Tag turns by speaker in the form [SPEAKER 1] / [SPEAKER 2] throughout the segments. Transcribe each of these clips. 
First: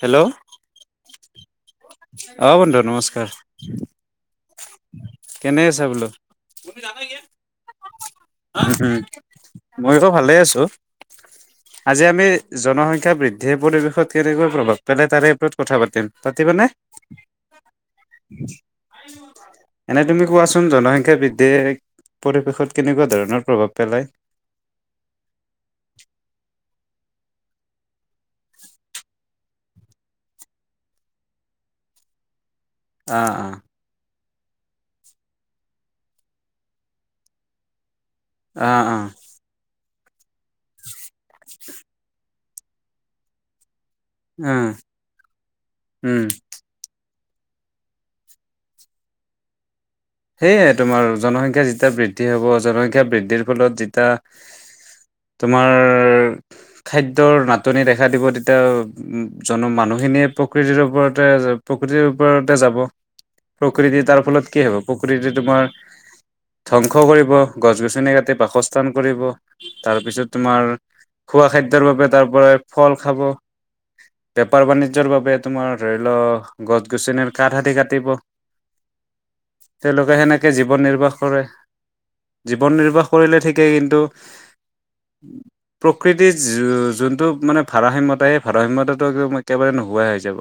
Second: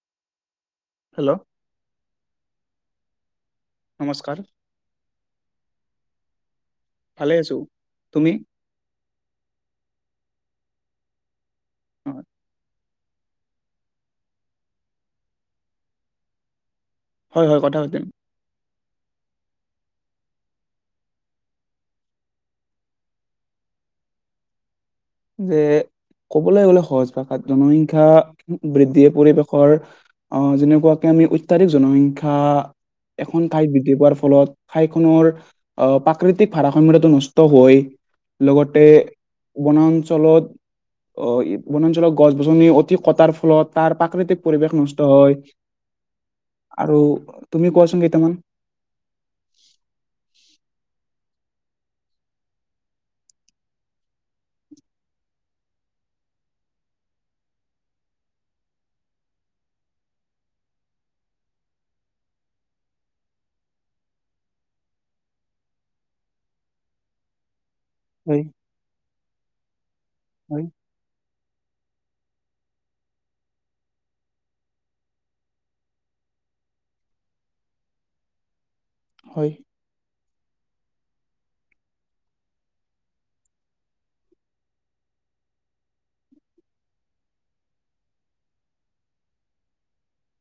[SPEAKER 1] Hello
[SPEAKER 2] hello
[SPEAKER 1] অ, বন্ধু নমস্কাৰ।
[SPEAKER 2] নমস্কাৰ
[SPEAKER 1] কেনে আছা বোলো?
[SPEAKER 2] ভালে আছো তুমি
[SPEAKER 1] [unintelligible] মই ভালে আছো। আজি
[SPEAKER 2] হয়
[SPEAKER 1] আমি জনসং শিক্ষা বৃদ্ধিয়ে পৰিৱেশত কেনেকুৱা প্ৰভাৱ পেলায় তাৰে ওপৰত কথা পাতিম, পাতিবাানে?
[SPEAKER 2] হয় হয় কথা পাতিম।
[SPEAKER 1] এনে তুমি কোৱাচোন জনসংখ্যা বৃদ্ধিয়ে পৰিৱেশত কেনেকুৱা ধৰণৰ প্ৰভাৱ পেলায়?
[SPEAKER 2] যে ক'বলৈ গ'লে সহজ জনসংখ্যা বৃদ্ধিয়ে পৰিৱেশৰ অ, যেনেকুৱাকে আমি অত্যাধিক জনসংখ্যা
[SPEAKER 1] আহ
[SPEAKER 2] এখন ঠাইত বৃদ্ধি পোৱাৰ ফলত ঠাইখনৰ অ-প্ৰাকৃতিক ভাৰাসাম্যতাটো নষ্ট হৈ
[SPEAKER 1] অ
[SPEAKER 2] লগতে
[SPEAKER 1] আহ
[SPEAKER 2] বনা তলত অ-বনাঞ্চলৰ গছ-গছনি অতি কটাৰ ফলত তাৰ প্ৰাকৃতিক
[SPEAKER 1] অ উম
[SPEAKER 2] পৰিৱেশ নষ্ট হয়,
[SPEAKER 1] উম
[SPEAKER 2] আৰু তুমি কোৱাচোন কেইটামান।
[SPEAKER 1] সেয়াই তোমাৰ জনসংখ্যা যেতিয়া বৃদ্ধি হ'ব জনসংখ্যা বৃদ্ধিৰ ফলত যেতিয়া, তোমাৰ খাদ্যৰ নাটনি দেখা দিব তেতিয়া অ-উম-জন-মানুহখিনিয়ে প্ৰকৃতিৰ ওপৰতে জ-প্ৰকৃতিৰ ওপৰতে যাব, প্ৰকৃতিৰ তাৰ ফলত কি হ'ব প্ৰকৃতি তোমাৰ ধ্বংস কৰিব। গছ-গছনি কাটি
[SPEAKER 2] হয়
[SPEAKER 1] বাসস্থান কৰিব। তাৰ পিছত তোমাৰ,
[SPEAKER 2] হয়
[SPEAKER 1] খোৱা খাদ্যৰ বাবে তাৰ পৰাই ফল খাব, বেপাৰ বাণিজ্যৰ বাবে তোমাৰ ধৰিলও গছ-গছনিৰ কাঠ আদি কাটিব।
[SPEAKER 2] হয়
[SPEAKER 1] তেওঁলোকে সেনে কে জীৱন নিৰ্বাহ কৰে, জীৱন নিৰ্বাহ কৰিলে ঠিকে কিন্তু, প্ৰকৃতিৰ য-যোনটো মানে ভাৰসাম্যতা সেই ভাৰসাম্যতাটো এক-একেবাৰে নোহোৱা হৈ যাব।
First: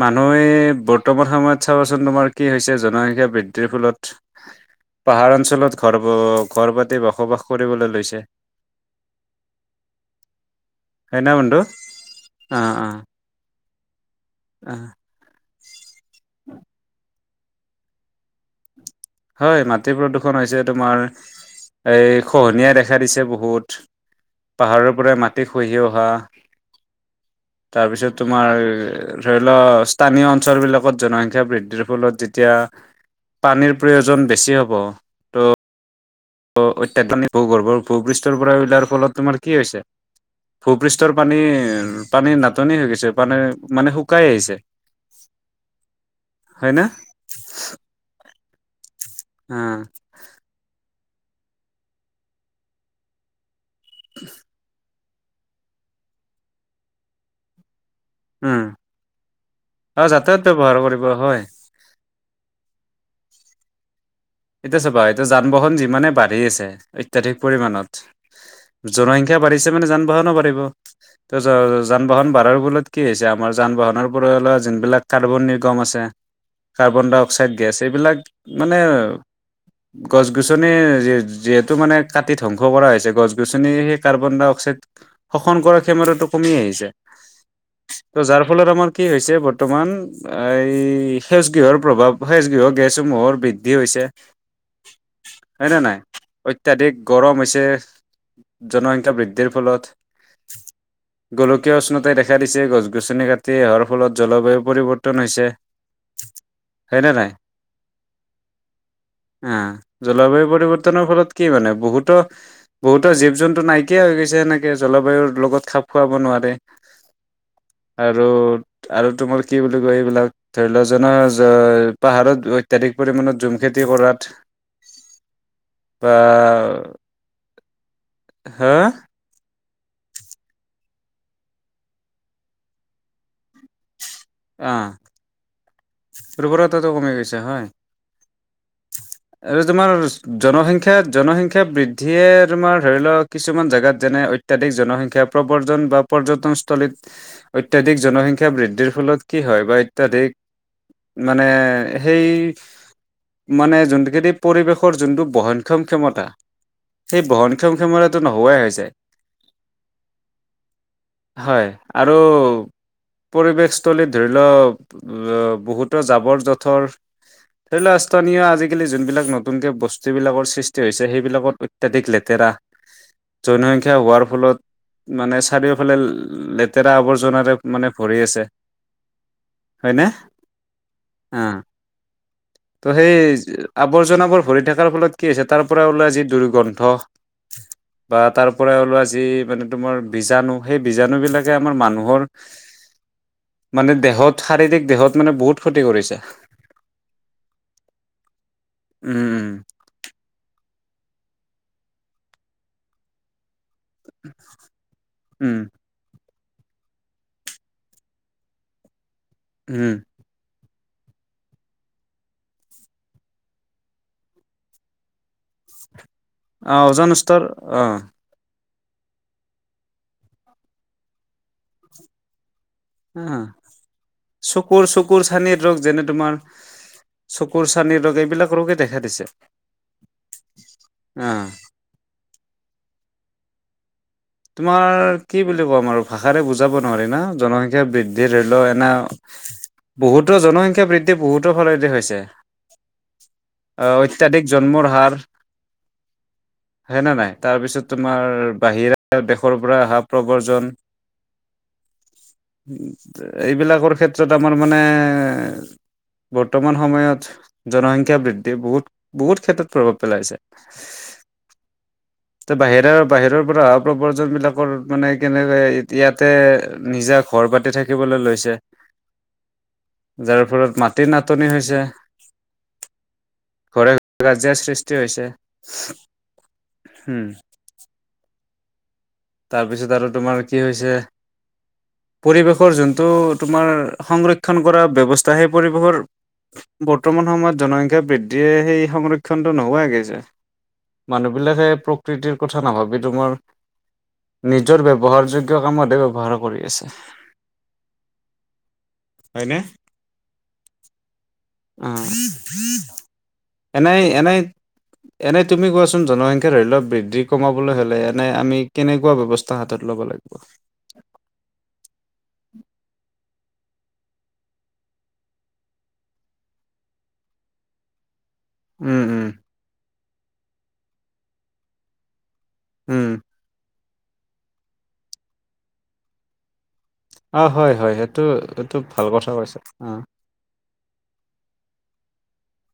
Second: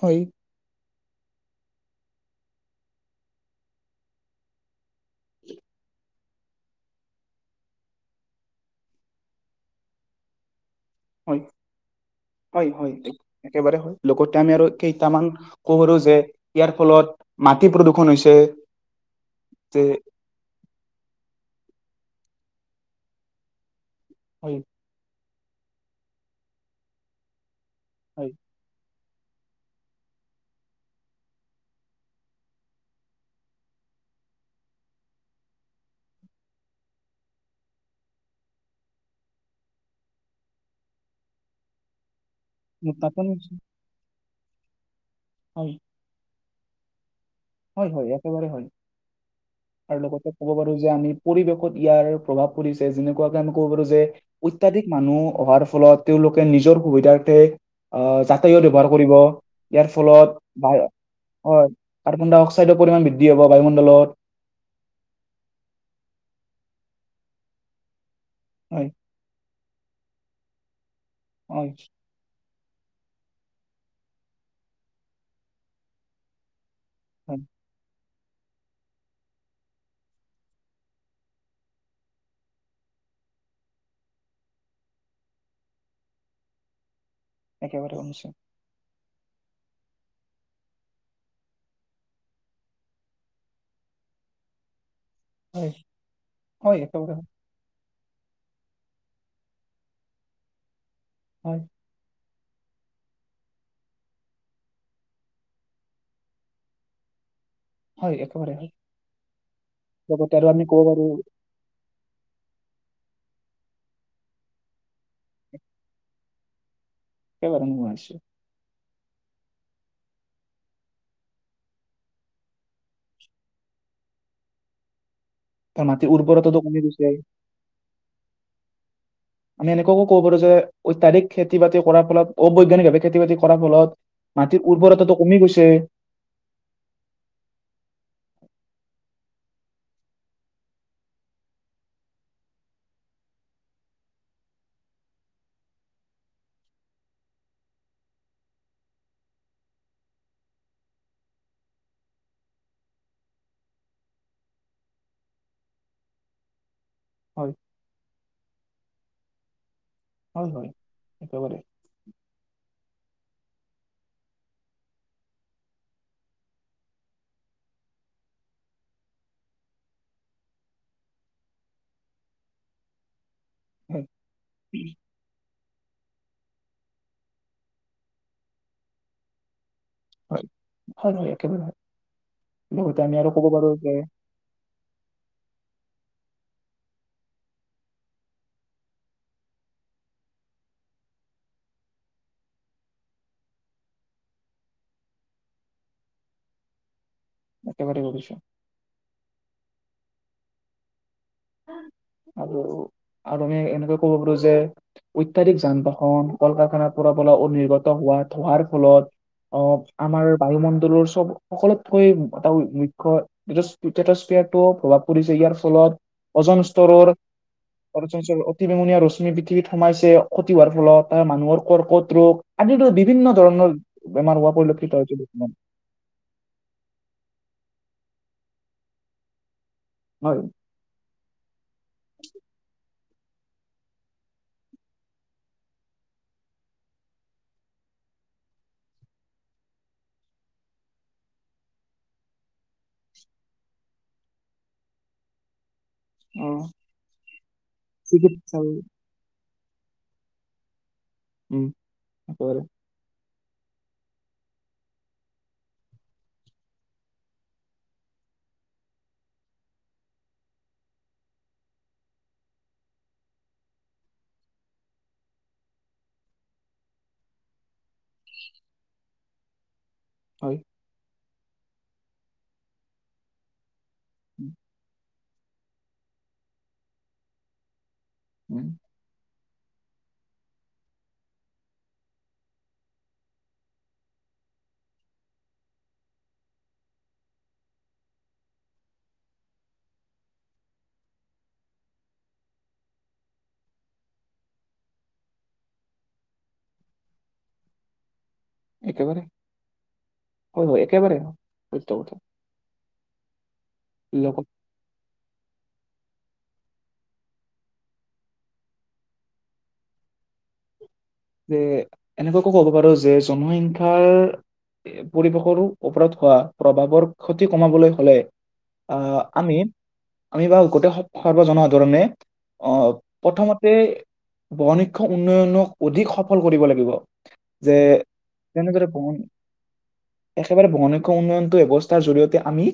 [SPEAKER 2] হয়
[SPEAKER 1] মানুহে ব সময় চাবা তোমাৰ কি হৈছে জনসংখ্যা বৃদ্ধিৰ ফলত পাহাৰ অঞ্চলত ঘৰ-ঘৰ পাতি বসবাস কৰিবলৈ লৈছে। হয়নে
[SPEAKER 2] হয়
[SPEAKER 1] বন্ধু? অ,
[SPEAKER 2] হয়
[SPEAKER 1] অ।
[SPEAKER 2] হয় একেবাৰে হয়। লগতে আমি আৰু
[SPEAKER 1] অ
[SPEAKER 2] কেইটামান ক'ব পাৰো যে ইয়াৰ ফলত মাটি প্ৰদূষণ হৈছে।
[SPEAKER 1] হয়,
[SPEAKER 2] যে
[SPEAKER 1] মাটি প্ৰদূষণ হৈছে তোমাৰ এই খহনীয়াই দেখা দিছে বহুত
[SPEAKER 2] হয়
[SPEAKER 1] পাহাৰৰ পৰা মা খহি অহা তাৰ পিছত
[SPEAKER 2] হয়
[SPEAKER 1] তোমাৰ ধৰি লও স্থানীয় অঞ্চল বিলাকত জন সংখ্যা বৃদ্ধিৰ ফলত যেতিয়া পানীৰ প্ৰয়োজন বেছি হ'ব ত' অত্যাধুনিক ভূগৰ্ভ ভূপৃষ্ঠৰ পৰা উলাৰ ফলত তোমাৰ কি হৈছে ভূপৃষ্ঠৰ পানী পানীৰ নাটনি হৈ গৈছে
[SPEAKER 2] উত্তাপন
[SPEAKER 1] পানীৰ
[SPEAKER 2] হৈছে
[SPEAKER 1] মানে কাই আহছে
[SPEAKER 2] হয়
[SPEAKER 1] হয়নে
[SPEAKER 2] হয় হয় একেবাৰে হয়
[SPEAKER 1] অ
[SPEAKER 2] আৰু লগতে ক'ব পাৰো যে আমি পৰিৱেশত ইয়াৰ প্ৰভাৱ পৰিছে যেনেকুৱাকে ক'ব পাৰো যে অত্যাধিক মানুহ অহাৰ ফলত তেওঁলোকে নিজৰ সুবিধাৰ্থে অহ
[SPEAKER 1] উম
[SPEAKER 2] যাতায়ত ব্যৱহাৰ কৰিব ইয়াৰ
[SPEAKER 1] আৰু
[SPEAKER 2] ফলত
[SPEAKER 1] যাতায়াত
[SPEAKER 2] বা
[SPEAKER 1] ব্যৱহাৰ কৰিব
[SPEAKER 2] হয় কাৰ্বনডাই অক্সাইডৰ পৰিমান বৃদ্ধি হব বায়ুমণ্ডলত
[SPEAKER 1] এতিয়া চাবা এতিয়া যান বাহন যিমানেই বাঢ়ি আছে অত্যাধিক পৰিমাণত
[SPEAKER 2] হয়
[SPEAKER 1] জনসংখ্যা বাঢ়িছে পিছত মানে যান বাহও পাৰিব ত
[SPEAKER 2] হয়
[SPEAKER 1] যান বাহন বাঢ়াৰ বোলে কি হৈছে আমাৰ যান বাহনৰ পৰা ওলোৱা যোনবিলাক কাৰ্বন নিৰ্গম আছে কাৰ্বন ডাই
[SPEAKER 2] হয়
[SPEAKER 1] অক্সাইড গেছ এইবিলাক মানে গছ গছনি যিহেতু মানে কাটি ধ্বংস কৰা হৈছে গছ গছনি সেই কাৰ্বন ডাই অক্সাইড শোষন কৰাৰ ক্ষমতাটো কমি আহিছে
[SPEAKER 2] একেবাৰে
[SPEAKER 1] ত'
[SPEAKER 2] উন্নিচ
[SPEAKER 1] যাৰ ফলত আমাৰ কি হৈছে বৰ্তমান এই সেউছ গৃহৰ প্ৰভাৱ সেউছ গৃহ গেছসমূহৰ বৃদ্ধি হৈছে হয় নে নাই
[SPEAKER 2] হয়
[SPEAKER 1] অত্যাধিক
[SPEAKER 2] একেবাৰে
[SPEAKER 1] গৰম হৈছে জনসংখ্যা বৃদ্ধিৰ ফলত
[SPEAKER 2] হয়
[SPEAKER 1] গোলকীয় উষ্ণতাই দেখা দেখা দিছে গছ গছনি কাটি অহাৰ ফলত জলবায়ু পৰিৱৰ্তন হৈছে হয়নে নাই
[SPEAKER 2] হয় একেবাৰে হয়
[SPEAKER 1] অহ
[SPEAKER 2] লগতে আৰু
[SPEAKER 1] জলবায়ু
[SPEAKER 2] আমি ক'ব পাৰো
[SPEAKER 1] পৰিৱৰ্তনৰ ফলত কি মানে বহুত ত বহুতৰ জীৱ জন্তু নাইকিয়া হৈ গৈছে এনেকে জলবায়ুৰ লগত খাপ খুৱাব নোৱাৰে
[SPEAKER 2] এে মছেো
[SPEAKER 1] আৰু
[SPEAKER 2] [unintelligible]
[SPEAKER 1] আৰু তোমাৰ কি বুলি কয় এইবিলাক ধৰি লোৱা জন পাহাৰত অত্যাধিক পৰিমণত জুম খেতি কৰাত
[SPEAKER 2] ত মাটি
[SPEAKER 1] বা
[SPEAKER 2] উৰবৰত টোক কমি গৈছে
[SPEAKER 1] হা?
[SPEAKER 2] আমি এনেকুৱাকো কব পাৰো যে অত্যাধিক খেতি বাতি কৰাৰ ফলত অবৈধানিক খেতি বাতি কৰাৰ ফলত। মাটিৰ উৰ্বৰতাটো কমি গৈছে।
[SPEAKER 1] উ্বৰতাটো কমি গৈছে হয় আৰু তোমাৰ জনসংখ্য জনসংখ্য বৃদ্ধিয়ে তোমাৰ ধৰি লওক কিছুমান জোগাত যেনে অত্যাধিক জনসংখ্যা প্ৰৱজন বা পৰ্যটনস্থলীত ঐতায়াধিক জনসংখ্য বৃদ্ধিৰ ফলত কি হয় বা অত্যাধিক মানে সেই মানে যোনটোখেদি পৰিৱেশৰ যোনটো বহনক্ষম ক্ষমতা। সেই
[SPEAKER 2] হয়
[SPEAKER 1] বহন ক্ষম ক্ষমত টো নোহোৱাই হৈ যায় ।
[SPEAKER 2] হয়-হয় একেবাৰে।
[SPEAKER 1] আৰু পৰিৱেশস্থলীত ধৰি লওক বহুতো জাবৰ জোথৰ ধৰি লও স্থানীয় আজিকালি যোনবিলাক নতুনকে বস্তুবিলাকৰ সৃষ্টি হৈছে, সেইবিলাকত অত্যাধিক লেতেৰা জনসংখ্য
[SPEAKER 2] হয়
[SPEAKER 1] হোৱাৰ ফলত মানে চাৰিওফালে লেতেৰা আৱৰ্জনাৰে মানে ভৰি আছে হয়নে?
[SPEAKER 2] হয় হয় হয় একেবাৰে
[SPEAKER 1] অ'
[SPEAKER 2] হয়
[SPEAKER 1] ত'
[SPEAKER 2] লগতে
[SPEAKER 1] সেই
[SPEAKER 2] আমি আৰু ক'ব পাৰো যে
[SPEAKER 1] আৱৰ্জনাবোৰ ভৰি থকাৰ ফলত কি আ হৈছে তাৰ পৰা ওলাই যি দুৰ্গ্ৰন্ধ বা তাৰ পৰা ওলোৱা যি মানে তোমাৰ বীজাণু সেই বীজাণু বিলাকে আমাৰ মানুহৰ মানে দেহত শাৰীৰিক দেহত মানে বহুত ক্ষতি কৰিছে।
[SPEAKER 2] একেবাৰে কৰিছে ।
[SPEAKER 1] উম-উম।
[SPEAKER 2] আৰু-আৰু আমি এনে ক'ব পাৰো যে
[SPEAKER 1] উম,
[SPEAKER 2] অত্যাধিক যান-বাহন। কল-কাৰখানা পৰা ওলোৱা অনিৰ্গত হোৱাত ধোঁৱাৰ ফলত
[SPEAKER 1] উম,
[SPEAKER 2] অ' আমাৰ বায়ুমণ্ডল সকলোতকৈ এটা মুখ্য তেটচপিয়াৰ প্ৰভাৱ পৰিছে ইয়াৰ ফলত অজন
[SPEAKER 1] অ',
[SPEAKER 2] স্তৰৰ
[SPEAKER 1] ওজন স্তৰ অ',
[SPEAKER 2] অটি বেঙুনীয়া ৰশ্মি পৃথিবিত সোঁমাইছে ক্ষতি হোৱাৰ ফলত মানুহৰ কৰ্কট ৰোগ আদিতো বিভিন্ন
[SPEAKER 1] হ
[SPEAKER 2] ধৰণৰ বেমাৰ হোৱা পৰিলক্ষিত হৈছে
[SPEAKER 1] চকুৰ-চকুৰ
[SPEAKER 2] বৰ্তমান
[SPEAKER 1] চানিৰ ৰোগ যেনে তোমাৰ চকুৰ চানি চানী ৰোগ এইবিলাক ৰোগে দেখা দিছে
[SPEAKER 2] হয়
[SPEAKER 1] । অ তোমাৰ কি বুলি কম আৰু ভাষাৰে বুজাব নোৱাৰি না জনসংখ্য বৃদ্ধি ধৰি লও এনে বহুতো জনসংখ্যয়া বৃদ্ধি বহুতৰ ফালেদি হৈছে অহ অত্যয়াধিক জন্মৰ হাৰ। হেনে নাই তাৰপিছত তোমাৰ
[SPEAKER 2] চিকিৎসা
[SPEAKER 1] বাহিৰা দেশৰ পৰা আহা প্ৰব্ৰজন।
[SPEAKER 2] উম একেবাৰে ।
[SPEAKER 1] এইবিলাকৰ ক্ষেত্ৰত আমাৰ মানে বৰ্তমান সময়ত জনসংখ্য বৃদ্ধি বহুত-বহুত ক্ষেত্ৰত প্ৰভাৱ পেলাইছে তে বাহিৰে-বাহিৰৰ পৰা অহা। প্ৰবজন বিলাকৰ মানে কেনেকৈ ইয়াতে নিজা ঘৰ পাতি থাকিবলৈ লৈছে যাৰ
[SPEAKER 2] হয়
[SPEAKER 1] ফলত মাটি নাট । নাটনি হৈছে ।
[SPEAKER 2] উম
[SPEAKER 1] কাজিয়াৰ সৃষ্টি হৈছে। হম
[SPEAKER 2] উম [inaudible]
[SPEAKER 1] তাৰপিছত আৰু তোমাৰ কি হৈছে পৰিৱেশৰ যোনটো তোমাৰ সংৰক্ষণ কৰা ব্যৱস্থা সেই পৰিৱেশৰ বৰ্তমান সময়ত জনসংখ্যা বৃদ্ধিয়ে সেই সংৰক্ষণটো নোহোৱাই গৈছে মানুহবিলাকে প্ৰকৃতিৰ কথা নাভাবি তোমাৰ নিজৰ ব্যৱহাৰযোগ্য
[SPEAKER 2] একেবাৰে
[SPEAKER 1] হয়নে
[SPEAKER 2] হয় হয় একেবাৰে
[SPEAKER 1] অ
[SPEAKER 2] সত্য কথা
[SPEAKER 1] এনে এনে
[SPEAKER 2] লগতে
[SPEAKER 1] এনেই নতুন জনসংখ্যাৰ ধৰি লওক বৃদ্ধি কমাবলৈ হ'লে এনে আমি কেনেকুৱা ব্যৱস্থা হাতত ল'ব লাগিব [inaudible]
[SPEAKER 2] যে এনেকুৱাকো কব পাৰো যে জনসংখ্যাৰ পৰিৱেশৰ ওপৰত হোৱা প্ৰভাৱৰ ক্ষতি কমাবলৈ হ'লে
[SPEAKER 1] উম
[SPEAKER 2] আহ
[SPEAKER 1] উম
[SPEAKER 2] আমি আমি বাৰ গোটেই সৰ্ব জনসাধাৰণে অ
[SPEAKER 1] উম
[SPEAKER 2] প্ৰথমতে [inaudible] বনশিক্ষ উন্নয়নৰ অধিক সফল কৰিব লাগিব
[SPEAKER 1] অ হয়
[SPEAKER 2] যে
[SPEAKER 1] হয় সেইটো এইটো
[SPEAKER 2] তেনেদৰে
[SPEAKER 1] ভাল
[SPEAKER 2] বহন
[SPEAKER 1] কথা কৈছা অ
[SPEAKER 2] একেবাৰে বহন উন্নয়নটো ব্যৱস্থাৰ জৰিয়তে আমি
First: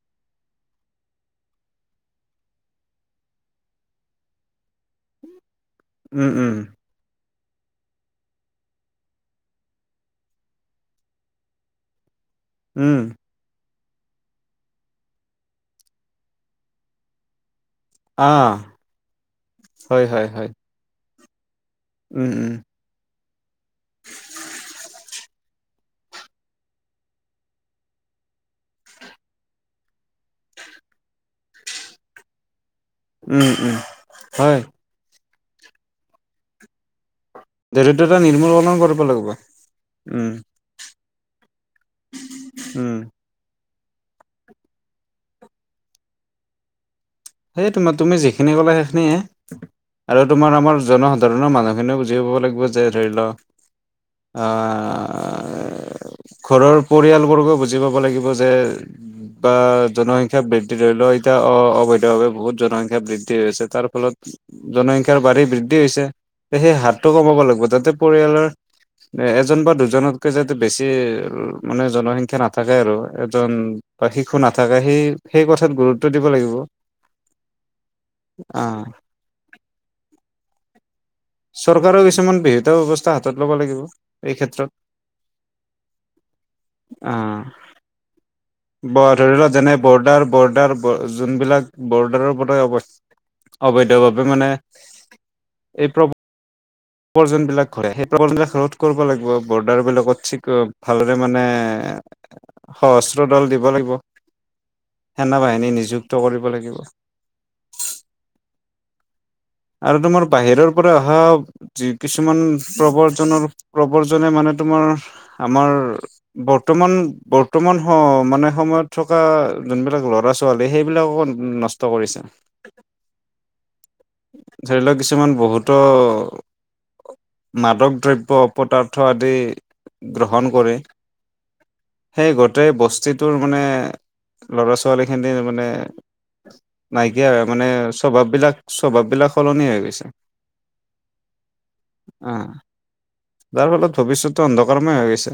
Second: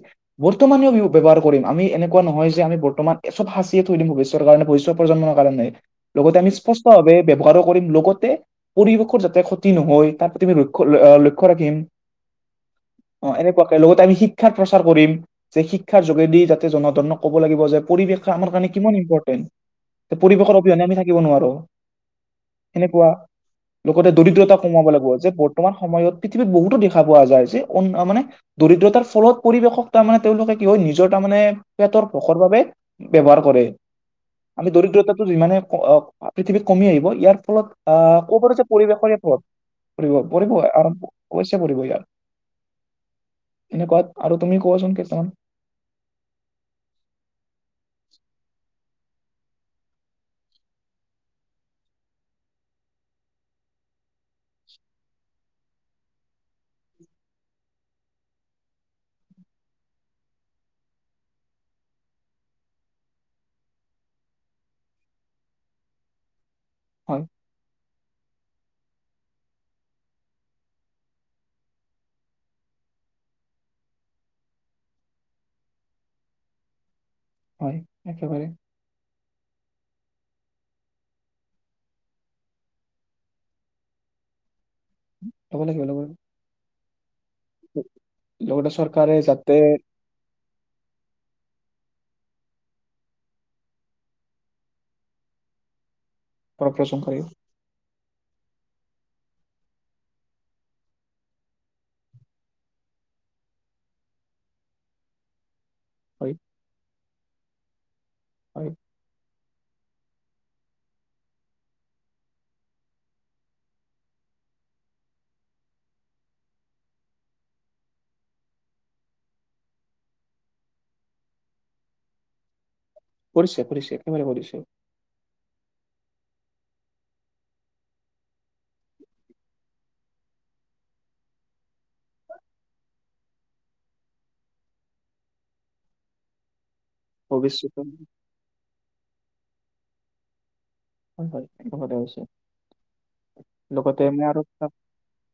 [SPEAKER 2] বৰ্তমানেও ব্যৱহাৰ কৰিম আমি এনেকুৱা নহয় যে আমি বৰ্তমান চব সাঁচিয়ে থৈ দিম ভৱিষ্যৰ কাৰণে ভৱিষ্য প্ৰজন্মৰ কাৰণে [inaudible]
[SPEAKER 1] উম
[SPEAKER 2] লগতে আমি
[SPEAKER 1] উম
[SPEAKER 2] স্পষ্ট ভাবে ব্যৱহাৰ কৰিম লগতে পৰিৱেশৰ যাতে ক্ষতি নহয় তাৰ প্ৰতি আমি লক্ষ্ লক্ষ্য ৰাখিম
[SPEAKER 1] উম,
[SPEAKER 2] [inaudible] অ এনেকুৱা লগতে আমি শিক্ষাৰ প্ৰচাৰ কৰিম যে শিক্ষাৰ যোগেদি যাতে জনাধাৰণক ক'ব লাগিব যে পৰিৱেশ
[SPEAKER 1] আহ
[SPEAKER 2] আমাৰ কাৰণে কিমান ইম্পেৰ
[SPEAKER 1] হয় হয়
[SPEAKER 2] পৰিৱেশ
[SPEAKER 1] হয়
[SPEAKER 2] অভিয়নে আমি থাকি কি বোনোৱা আৰো [inaudible]
[SPEAKER 1] উম উম
[SPEAKER 2] কেনেকুৱা [inaudible] লগতে দৰিদ্ৰতা কমাব লাগিব যে বৰ্তমান সময়ত পৃথিৱীত বহুতো দেখা পোৱা যায় যে মানে দৰিদ্ৰতাৰ ফলত পৰিৱেশক তাৰ মানে তেওঁলোকে কি হয় নিজৰ তাৰমানে পেটৰ ভুকৰ বাবে [inaudible] ব্যৱহাৰ
[SPEAKER 1] উম
[SPEAKER 2] কৰে
[SPEAKER 1] উম হয়
[SPEAKER 2] আমি দৰিদ্ৰতা যিমানে অ পৃথিৱীত কমি আহিব ইয়াৰ ফলত
[SPEAKER 1] দৰিদ্ৰতা
[SPEAKER 2] আহ ক'বতৈছে
[SPEAKER 1] নিৰ্মূলকৰণ কৰিব
[SPEAKER 2] পৰিৱেশৰ ইয়াৰ
[SPEAKER 1] লাগিব
[SPEAKER 2] ফলত পৰি
[SPEAKER 1] উম
[SPEAKER 2] পৰিব আৰু [inaudible] কচ পৰিব ইয়াৰ
[SPEAKER 1] উম
[SPEAKER 2] [inaudible] এনেকুৱা আৰু তুমি কোৱাচোন কেইটামান [inaudible]
[SPEAKER 1] সেইয় তোমাৰ তুমি যিখিনি ক'লো সেইখিনিয়ে আৰু তোমাৰ আমাৰ জনসাধাৰণৰ মানুহখিনিও বুজি পাব লাগিব যে ধৰি লও অহ ঘৰৰ পৰিয়ালবৰ্গও বুজি পাব লাগিব যে বা জনসংখ্যা বৃদ্ধি ধৰি লও এতিয়া অ অবৈ বহুত জনসংখ্যা বৃদ্ধিছে তাৰ ফলত জনসংখ্যাৰ বাঢ়ি বৃদ্ধি হৈছে [inaudible] তে সেই হাতটো
[SPEAKER 2] হয়
[SPEAKER 1] কমাব লাগিব তাতে পৰিয়ালৰ এজন বা দুজনতকে যাতে বেছি মানে জনসংখ্যা নাথাকে আৰু এজন বা শিশু নাথাকে সেই সেই কথাত গুৰুত্ব দিব লাগিব
[SPEAKER 2] হয় একেবাৰে
[SPEAKER 1] আহ চৰকাৰেও কিছুমান বিহিত ব্যৱস্থা হাতত ল'ব লাগিব এই ক্ষেত্ৰত
[SPEAKER 2] ল'ব লাগিব অলমান
[SPEAKER 1] অ
[SPEAKER 2] চৰকাৰে
[SPEAKER 1] ধৰি লওক
[SPEAKER 2] যাতে
[SPEAKER 1] যেনে বৰ্ডাৰ বৰ্ডাৰ যোনবিলাক বৰ্ডাৰৰ [unintelligible] অবৈধভাৱে মানে অবৈধভাৱে মানে এই
[SPEAKER 2] প্ৰচন কৰে
[SPEAKER 1] প্ৰৱজনবিলাক ঘৰে সেই প্ৰৱজন ঘৰত কৰব লাগিব বৰ্ডাৰ বিলাকত চিকট ভাল দৰে মানে সহস্ৰ দল দিব লাগিব সেন বাহিনী নিজ যুক্ত
[SPEAKER 2] হয়
[SPEAKER 1] কৰিব লাগিব
[SPEAKER 2] [unintelligible]
[SPEAKER 1] আৰু তোমাৰ বাহিৰৰ পৰা অহা যি কিছুমান প্ৰৱজনৰ প্ৰৱজনে মানে তোমাৰ আমাৰ বৰ্তমান বৰ্তমান মানে সময়ত থকা যোনবিলাক লৰা ছোৱালী সেইবিলাককো নষ্ট কৰিছে
[SPEAKER 2] কৰিছে কৰিছে একেবাৰে কৰিছে
[SPEAKER 1] ধৰি লওক কিছুমান বহুত ট মাদক দ্ৰব্যপদাৰ্থ আদি গ্ৰহণ কৰে সেই গোটেই বস্তিটোৰ মানে ল'ৰা ছোৱালীখিনিৰ মানে নাইকিয়া মানে
[SPEAKER 2] ভৱিষ্যতে
[SPEAKER 1] স্বভাৱ বিলাক স্বভাৱ বিলাক সলনি হৈ গৈছে
[SPEAKER 2] হয় হয় অন্ধকাৰে হৈছে
[SPEAKER 1] অ যাৰ ফলত
[SPEAKER 2] লগতে মই আৰু
[SPEAKER 1] ভৱিষ্যতটো অন্ধকাৰময় হৈ গৈছে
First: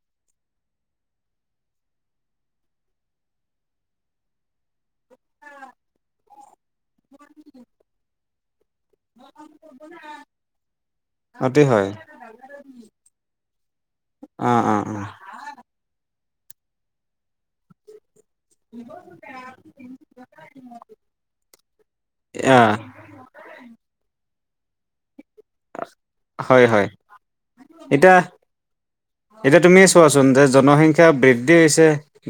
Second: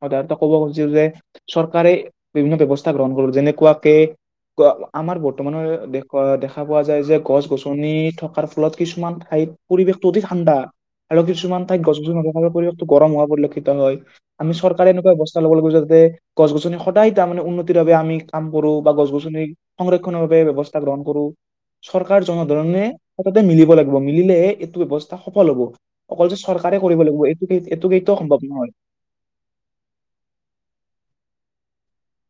[SPEAKER 2] সাধাৰণতে কব খুজি যে চৰকাৰে বিভিন্ন ব্যৱস্থা গ্ৰহণ কৰো যেনেকুৱাকে আমাৰ বৰ্তমানৰ দে দেখা পোৱা যায় যে গছ গছনি থকা তাৰ ফলত কিছুমান ঠাইত পৰিৱেশতটো অতি ঠাণ্ডা আৰু
[SPEAKER 1] অতি
[SPEAKER 2] কিছুমান ঠাইত
[SPEAKER 1] হয়
[SPEAKER 2] গছ নথকা পৰিৱেশটো গৰম হোৱা পৰিলক্ষিত হয় আমি
[SPEAKER 1] অ অ
[SPEAKER 2] চৰকাৰ
[SPEAKER 1] অ
[SPEAKER 2] একুৱা ব্যৱস্থা ল'ব লাগে যাতে গছ গছনি সদায় তাৰ মানে উন্নতিৰ বাবে আমি কাম কৰো বা গছ গছনি সংৰক্ষণ বাবে ব্যৱস্থা গ্ৰহণ কৰো চৰকাৰ
[SPEAKER 1] আহ
[SPEAKER 2] জনাধাৰণে সততে মিলিব লাগিব মিলিলে এইটো ব্যৱস্থা সফল হব অকল যে
[SPEAKER 1] হয়
[SPEAKER 2] চৰকাৰে
[SPEAKER 1] হয়
[SPEAKER 2] কৰিব লাগিব এইটো এইটো
[SPEAKER 1] এতিয়া
[SPEAKER 2] কেইয়াও সম্ভৱ নহয়
[SPEAKER 1] শিক্ষা বৃদ্ধি হৈছে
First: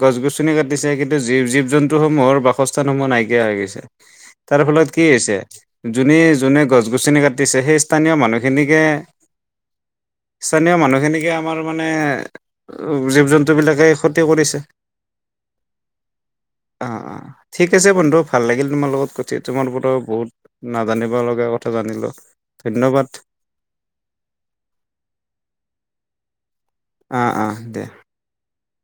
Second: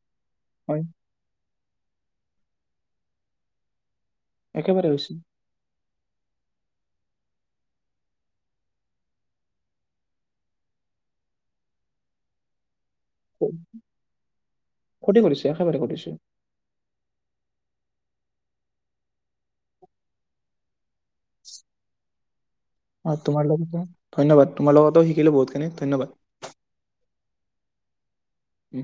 [SPEAKER 1] গছ গছনি
[SPEAKER 2] হয়,
[SPEAKER 1] কাটিছে কিন্তু জীৱ জীৱ জন্তুসমূহৰ বাস সস্থা সমূহ নাইকিয়া হৈ গৈছে তাৰ ফলত কি হৈছে যোনে যোনে গছ গছ খিনি কাঠি আছে স্থানীয় মানুহখিনিকে স্থানীয় মানুহখিনিকে আমাৰ মানে জীৱ জন্তুবিলাকে ক্ষতি কৰিছে
[SPEAKER 2] ক্ষতি কৰিছে, একেবাৰে কৰিছে।
[SPEAKER 1] অ অ ঠিক আছে বন্ধু ভাল লাগিল তোমাৰ লগত কঠ তোমাৰ ৰতো বহুত নাজানিব লগা কথা জানিলো ধন্যবাদ
[SPEAKER 2] অ তোমাৰ লগতো ধন্যবাদ তোমাৰ লগতো শিকিলো বহুতখিনি ধন্যবাদ
[SPEAKER 1] অ অ দে
[SPEAKER 2] উম